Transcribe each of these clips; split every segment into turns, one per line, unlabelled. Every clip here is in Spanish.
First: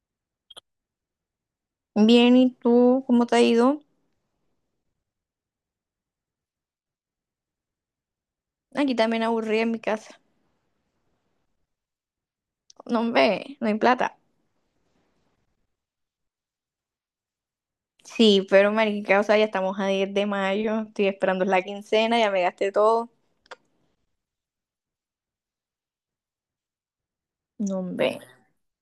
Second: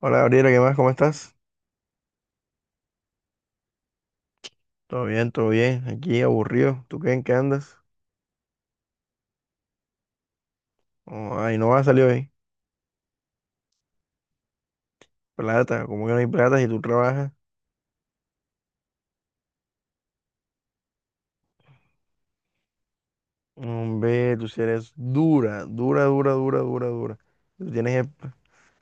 Hola Gabriela, ¿qué más? ¿Cómo estás?
Bien, ¿y tú cómo te ha ido?
Todo bien, todo bien. Aquí aburrido. ¿Tú qué en qué andas?
Aquí también aburrida en mi casa.
Oh, ay, no va, a salir hoy.
No, ve, no hay plata.
Plata, ¿cómo que no hay plata si tú trabajas?
Sí, pero marica, o sea, ya estamos a 10 de mayo, estoy esperando la quincena, ya me gasté todo.
Hombre, tú si eres dura, dura, dura, dura, dura, dura. Si Tú
No,
tienes,
ve,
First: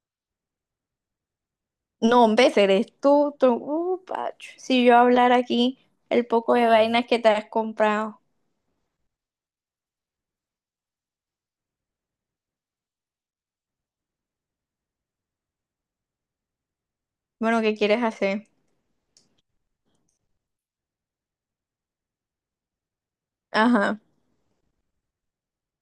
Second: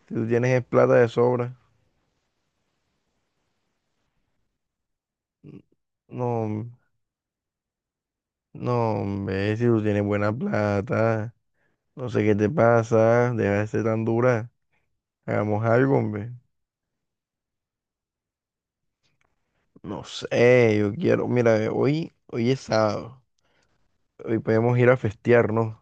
tú tienes es plata de sobra.
no, ve, eres tú, pacho. Si yo hablar
N-
aquí el poco de
No,
vainas que te has comprado,
no, hombre, si tú tienes buena plata. No sé qué te pasa. Deja de ser tan dura. Hagamos algo, hombre.
Bueno, ¿qué quieres hacer?
No sé, yo quiero. Mira, hoy, hoy es sábado.
Ajá.
Hoy podemos ir a festear, ¿no?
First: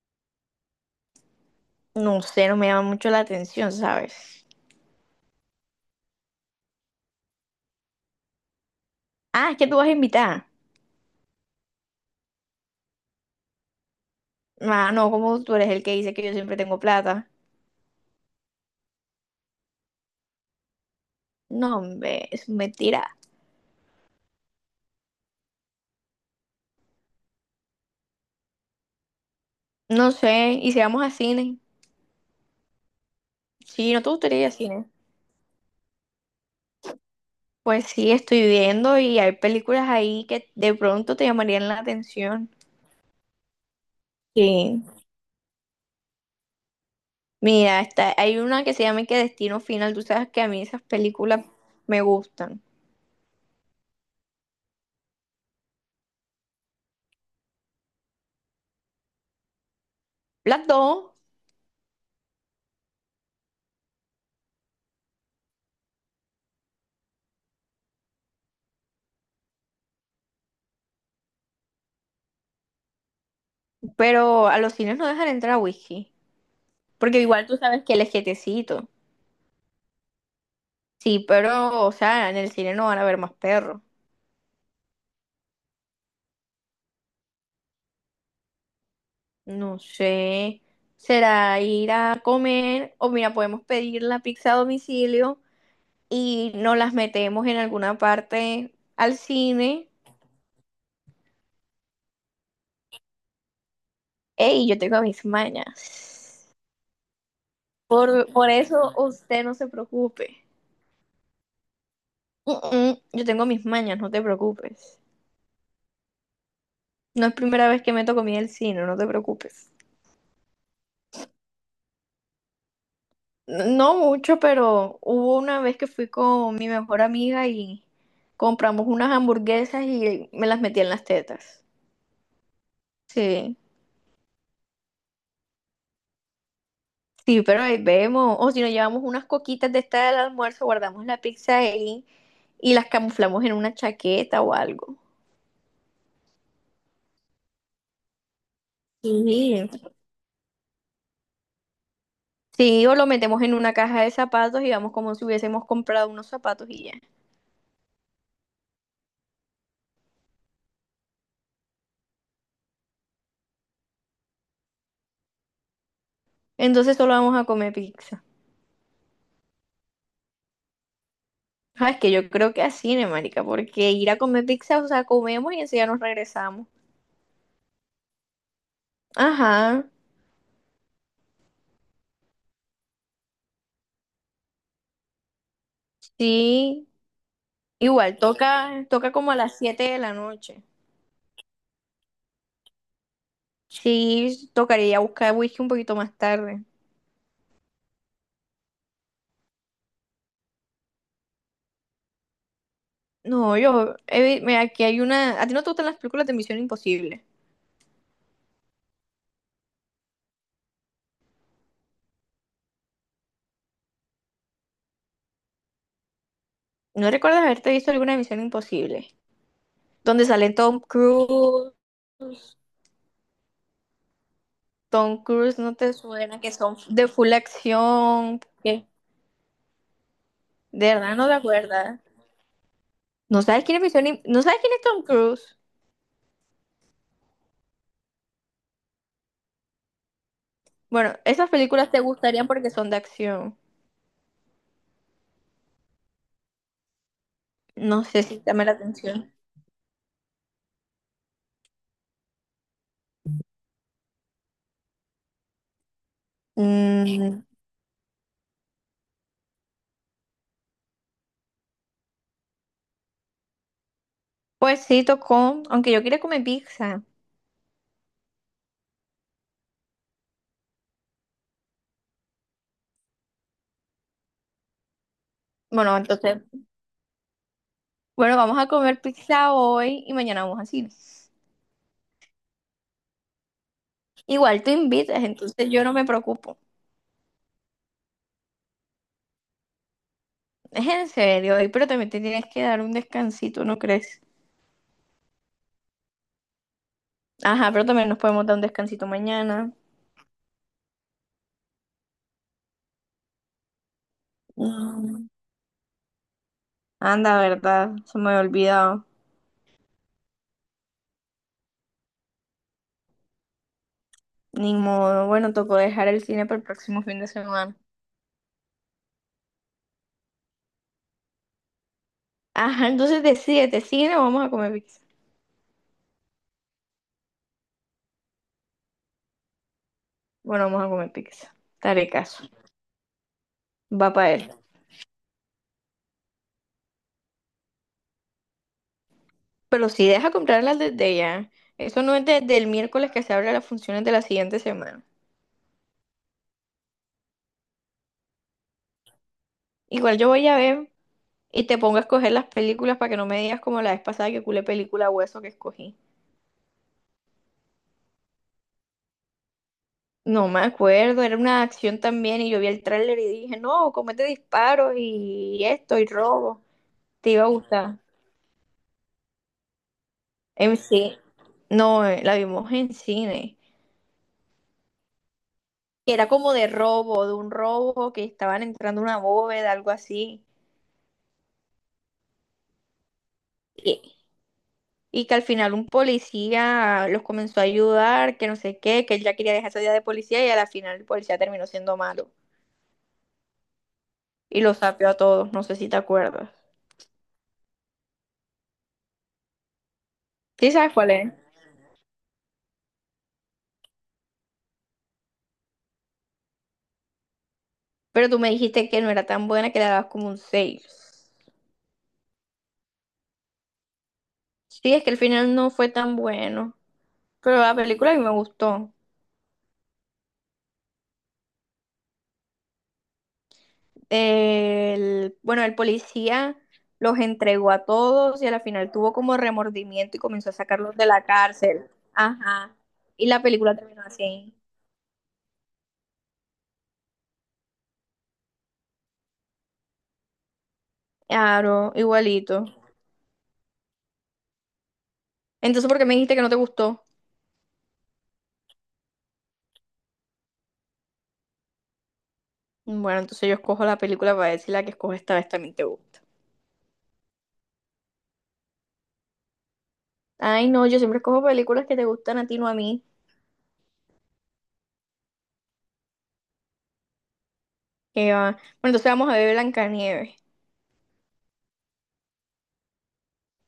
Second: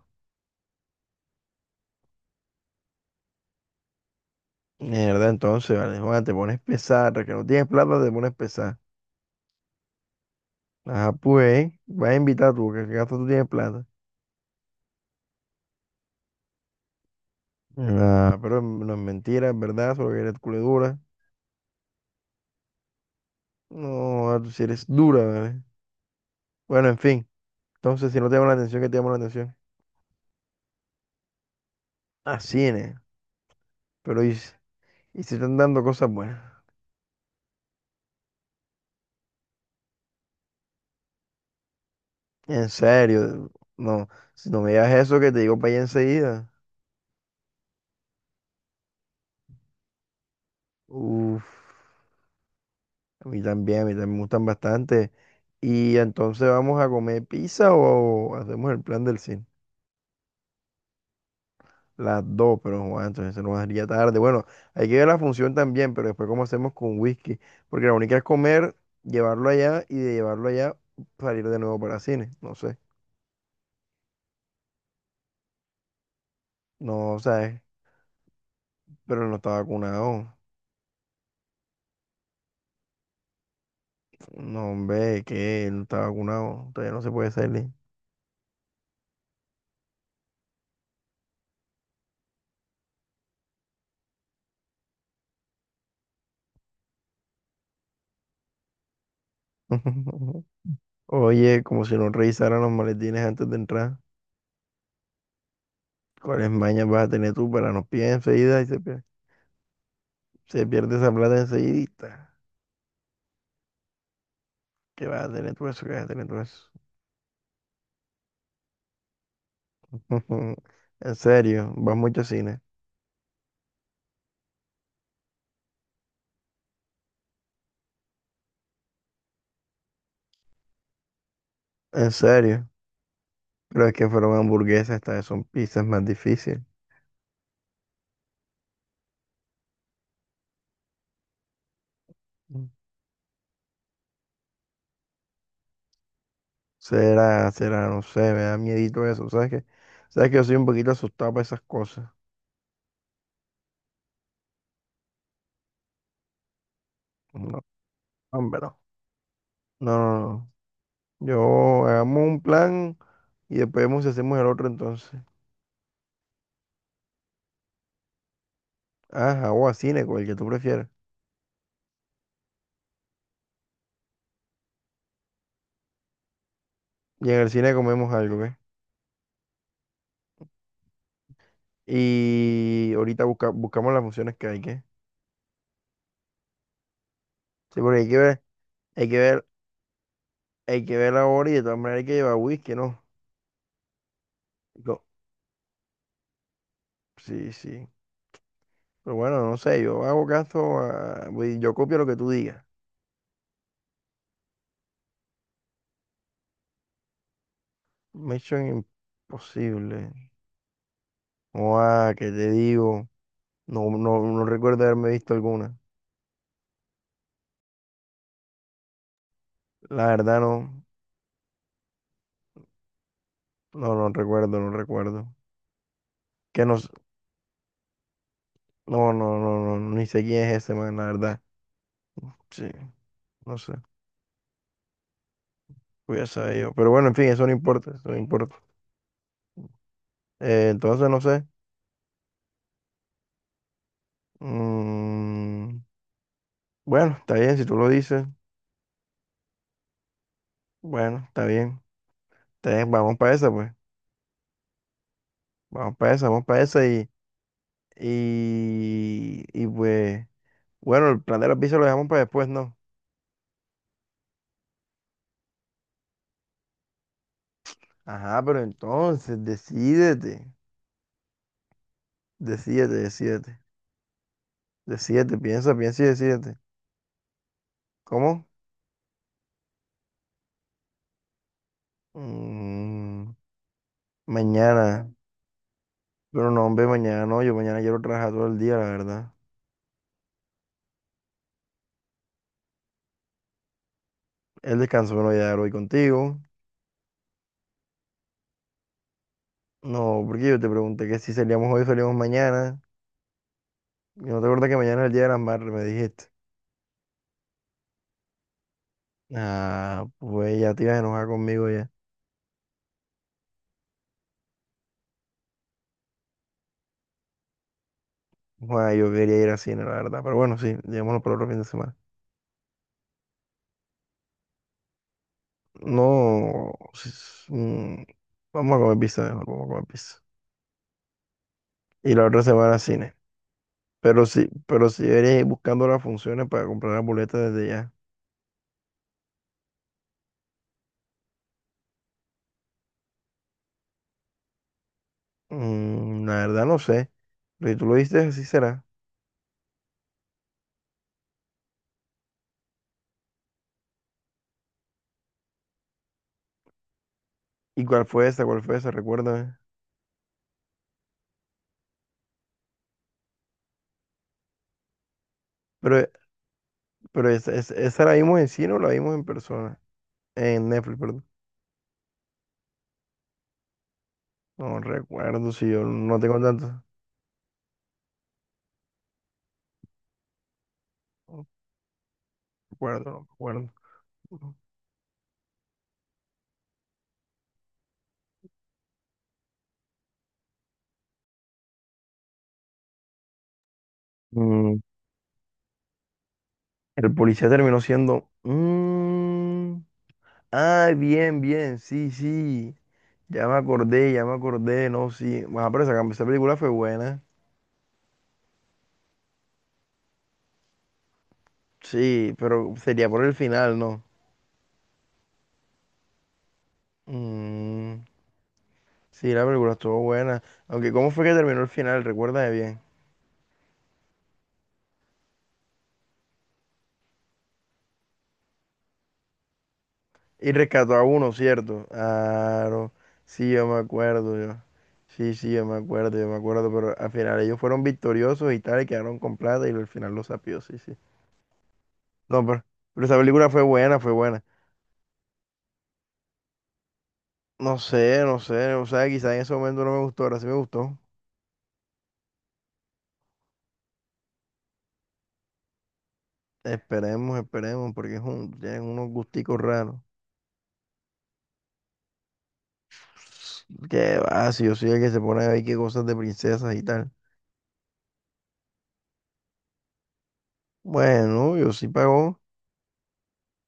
No sé, no me llama mucho la atención, ¿sabes?
Mierda, entonces, vale, Juan, te pones pesar, que no tienes plata, te pones pesar.
Ah, es que tú vas a invitar.
Ajá, pues, vas a invitar tú, que gasto tú tienes plata.
Ah, no, como tú eres el que dice que yo siempre tengo plata.
Ah, pero no es mentira, es verdad, solo que eres culo dura.
No, hombre, es mentira.
No, ah, tú sí eres dura, ¿vale? Bueno, en fin, entonces, si no te llama la atención, ¿qué te llama la atención?
No sé, y si vamos a cine.
Ah, cine,
Sí, ¿no te
pero y,
gustaría ir a
si-
cine?
y si están dando cosas buenas.
Pues sí, estoy viendo y hay películas ahí que de pronto te llamarían la atención.
En serio, no, si no me
Sí.
digas eso, que te digo para allá enseguida.
Mira, está, hay una que se llama que Destino Final. Tú sabes que a mí esas películas
Uf.
me gustan.
A mí también me gustan bastante. Y entonces vamos a comer pizza o hacemos el plan del cine.
Las dos,
Las dos, pero Juan, entonces se nos haría tarde. Bueno, hay que ver la función también, pero después cómo hacemos con whisky. Porque la única es comer, llevarlo allá y de llevarlo allá salir de nuevo para cine. No sé.
pero a los cines no dejan entrar a whisky.
No,
Porque igual tú
sabes,
sabes que el es quietecito.
pero él no está vacunado.
Sí, pero, o sea, en el cine no van a ver más perros.
No, hombre, que él no está vacunado. Todavía no se puede salir.
No sé. Será ir a comer o mira, podemos pedir la pizza a domicilio y nos las metemos en alguna parte al cine.
Oye, como si no revisaran los maletines antes de entrar.
Ey, yo tengo mis mañas.
¿Cuáles mañas vas a tener tú para nos pies
Por
enseguida y
eso usted no se preocupe.
se pierde esa plata enseguidita?
Yo tengo mis mañas, no te preocupes.
¿Qué vas a tener tú eso? ¿Qué vas a tener tú eso?
No es primera vez que meto comida al cine, no te preocupes.
En serio, vas mucho a cine.
No mucho, pero hubo una vez que fui con mi mejor amiga y compramos unas hamburguesas y me las metí en las tetas.
En serio,
Sí,
pero es que fueron hamburguesas, estas vez son pizzas más difíciles.
sí, pero ahí vemos. O si nos llevamos unas coquitas de esta del almuerzo, guardamos la pizza ahí
Mm.
y las camuflamos en una chaqueta o algo.
Será, será, no sé, me da miedito eso, ¿sabes qué?
Sí.
¿Sabes que yo soy un poquito asustado para esas cosas?
Sí, o lo metemos en una caja de zapatos y vamos como si hubiésemos comprado unos zapatos y ya.
No, hombre, no. No, no, no. Yo hagamos un plan y después vemos si hacemos el otro entonces.
Entonces solo vamos a comer pizza.
Ajá, o a cine, cual que tú prefieras.
Ah, es que yo creo que así, ¿no, marica? Porque ir a comer pizza, o sea, comemos y enseguida nos regresamos.
Y en el cine comemos algo, ¿qué?
Ajá,
Y ahorita buscamos las funciones que hay que.
sí.
Sí, porque hay
Igual,
que ver,
toca,
hay
toca
que
como a
ver,
las 7 de la noche.
hay que ver la hora y de todas maneras hay que llevar whisky, ¿no?
Sí, tocaría
Co-
buscar whisky un poquito más tarde.
Sí, sí. Pero bueno, no sé, yo hago caso a, voy- yo copio lo que tú digas.
No, yo, mira, aquí hay una. ¿A ti no te gustan las películas de Misión Imposible?
Mission Imposible. O ah, ¿qué te digo? No, no, no recuerdo haberme visto alguna.
¿No recuerdas haberte visto alguna Misión Imposible?
La
Donde
verdad
salen Tom
no,
Cruise.
no, no recuerdo, no
Tom
recuerdo.
Cruise no te suena, que
Que no,
son
s-
de full acción. ¿Qué?
no, no, no, no, ni sé quién es ese
De
man, la
verdad no te
verdad.
acuerdas.
Sí,
¿No
no
sabes
sé.
quién es Misión Im- ¿No sabes quién es Tom Cruise?
Voy a saber yo. Pero bueno, en fin, eso no importa, eso no importa. Entonces,
Bueno,
no sé.
esas películas te gustarían porque son de acción.
Mm, bueno, está bien, si tú lo
No sé
dices,
si te llama la atención.
bueno, está bien. Está bien, vamos para esa, pues. Vamos para esa y,
Mm,
y pues, bueno, el plan de la pizza lo dejamos para después, ¿no?
pues sí, tocó. Aunque yo quería comer pizza.
Ajá, pero entonces, decídete, decídete, decídete, decídete, piensa,
Bueno,
piensa y
entonces,
decídete.
bueno,
¿Cómo?
vamos a comer pizza hoy y mañana vamos a cine.
Mm,
Igual tú
mañana,
invitas, entonces yo no me
pero
preocupo.
no, hombre, mañana no, yo mañana quiero trabajar todo el día, la verdad.
Es en serio, ahí, pero también te tienes que dar un descansito, ¿no crees?
El descanso me lo voy a dar hoy contigo.
Ajá, pero también nos podemos dar un descansito mañana.
No, porque yo te pregunté que si salíamos hoy, salíamos mañana. Y no te acuerdas que mañana es el Día de
Mm,
las Madres, me dijiste.
Anda, ¿verdad? Se me había olvidado.
Ah, pues ya te ibas a enojar conmigo ya.
Ni modo. Bueno, tocó dejar el cine para el próximo fin de semana.
Bueno, yo quería ir al cine, la verdad. Pero bueno, sí, llevémoslo para otro fin de semana.
Ajá, entonces decídete, cine o vamos a comer pizza.
No, vamos a comer pizza mejor, vamos a comer pizza.
Bueno, vamos a comer pizza. Te haré
Y la otra
caso.
semana cine.
Va para él.
Pero sí deberías ir buscando las funciones para comprar las boletas desde ya.
Pero si deja comprarlas desde ya. Eso no es desde el miércoles que se abren las funciones de la siguiente semana.
Mm, la verdad no sé. Pero si tú lo viste, así será.
Igual yo voy a ver y te pongo a escoger las películas para que no me digas como la vez pasada que culé película hueso que escogí.
¿Y cuál fue esa? ¿Cuál fue esa? Recuérdame.
No me acuerdo, era una acción también y yo vi el tráiler y dije, no, comete disparos y esto y
Pero
robo.
Pero
Te iba a
es, es-
gustar.
esa la vimos en cine o la vimos en persona. En
En
Netflix,
sí,
perdón.
no, la vimos en cine.
No recuerdo si yo
Que
no
Era
tengo
como de
tanto.
robo, de un robo que estaban entrando a una bóveda, algo así.
No recuerdo, no recuerdo.
Y, y, que al final un policía los comenzó a ayudar, que no sé qué, que él ya quería dejar esa vida de policía y a la final el policía terminó siendo malo, y los
Mm,
sapeó a todos. No sé si te acuerdas.
el policía terminó siendo. Mm,
Sí
ah,
sabes cuál es.
bien, bien. Sí, sí. Ya me acordé, ya me acordé. No, sí. Bueno, pero esa película fue buena.
Pero tú me dijiste que no era tan buena que le dabas como un seis.
Sí, pero sería por el final, ¿no?
Sí, es que el final no fue tan bueno. Pero la
Mm,
película a mí me gustó.
sí, la película estuvo buena. Aunque, ¿cómo fue que terminó el final? Recuérdame bien.
El, bueno, el policía los entregó a todos y a la final tuvo como remordimiento y comenzó
Y
a
rescató
sacarlos
a
de la
uno, ¿cierto?
cárcel. Ajá.
Claro,
Y la
sí, yo
película
me
terminó
acuerdo,
así.
yo. Sí, sí, yo me acuerdo, pero al final ellos fueron victoriosos y tal, y quedaron con plata y al final los sapió, sí, sí.
Claro,
No,
igualito.
pero esa película fue buena, fue buena.
Entonces, ¿por qué me dijiste que no te gustó?
No sé, no sé, o sea, quizás en ese momento no me gustó, ahora sí me gustó.
Bueno, entonces yo escojo la película para decir la que escojo esta vez también te gusta.
Esperemos, esperemos, porque es un, tienen unos gusticos raros.
Ay, no, yo siempre cojo películas que te gustan a ti, no a mí.
Que va, si yo soy el que se pone a ver qué cosas de princesas y tal.
Que, va. Bueno, entonces vamos a ver Blancanieves.
Bueno, yo sí pagó.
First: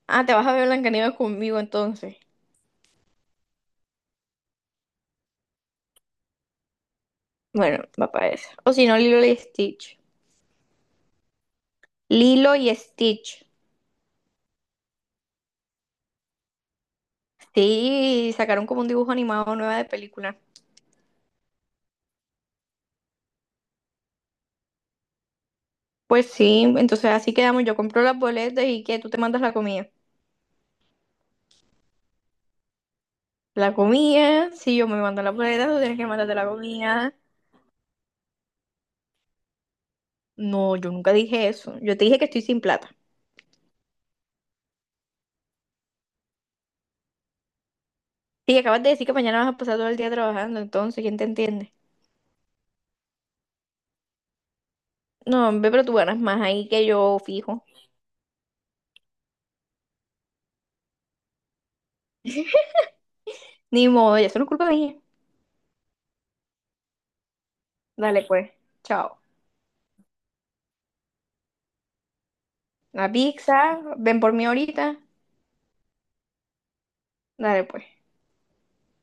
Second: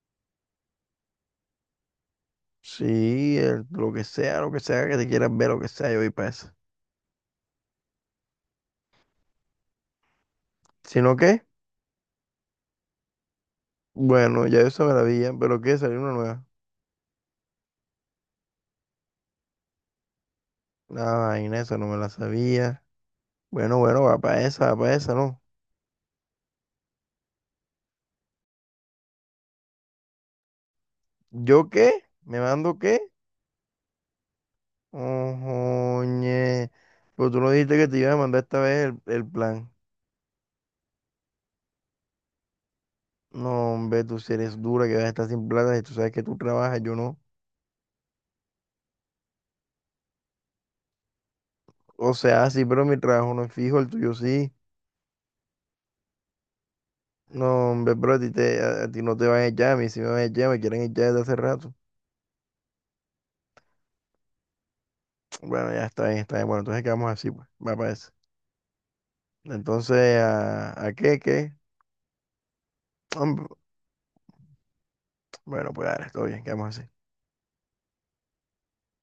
Ah, te vas a ver Blancanieves conmigo entonces.
Sí, lo que sea que te quieras ver, lo que sea, yo voy para eso.
Bueno, va para eso. O si no, Lilo y Stitch.
¿Sino qué?
Lilo y Stitch.
Bueno, ya yo se me la vi, ya, pero qué salió una nueva.
Sí, sacaron como un dibujo animado nueva de película.
Ah, vaina, esa no me la sabía. Bueno, bueno, va para esa, ¿no?
Pues sí, entonces así quedamos. Yo compro las boletas y que tú te mandas la comida.
¿Yo qué? ¿Me mando qué?
La comida, si yo me mando las boletas, tú tienes que mandarte la
Ojoñe.
comida.
Pero tú no dijiste que te iba a mandar esta vez el plan.
No, yo nunca dije eso. Yo te dije que estoy sin plata.
No, hombre, tú si eres dura, que vas a estar sin plata y tú sabes que tú trabajas, yo no.
Sí, acabas de decir que mañana vas a pasar todo el día trabajando, entonces, ¿quién te entiende?
O sea, sí, pero mi trabajo no es fijo, el tuyo sí.
No, hombre, pero tú ganas más ahí que yo, fijo.
No, hombre, pero a ti no te van a echar, a mí sí me van a echar, me quieren echar desde hace rato.
Ni modo, ya solo es culpa de ella.
Bueno, ya está bien, está bien. Bueno, entonces quedamos así, pues, va para eso.
Dale, pues. Chao.
Entonces, ¿a qué?
La
Hombre,
pizza, ven por mí ahorita.
bueno, pues ahora, todo bien, quedamos así.
Dale, pues.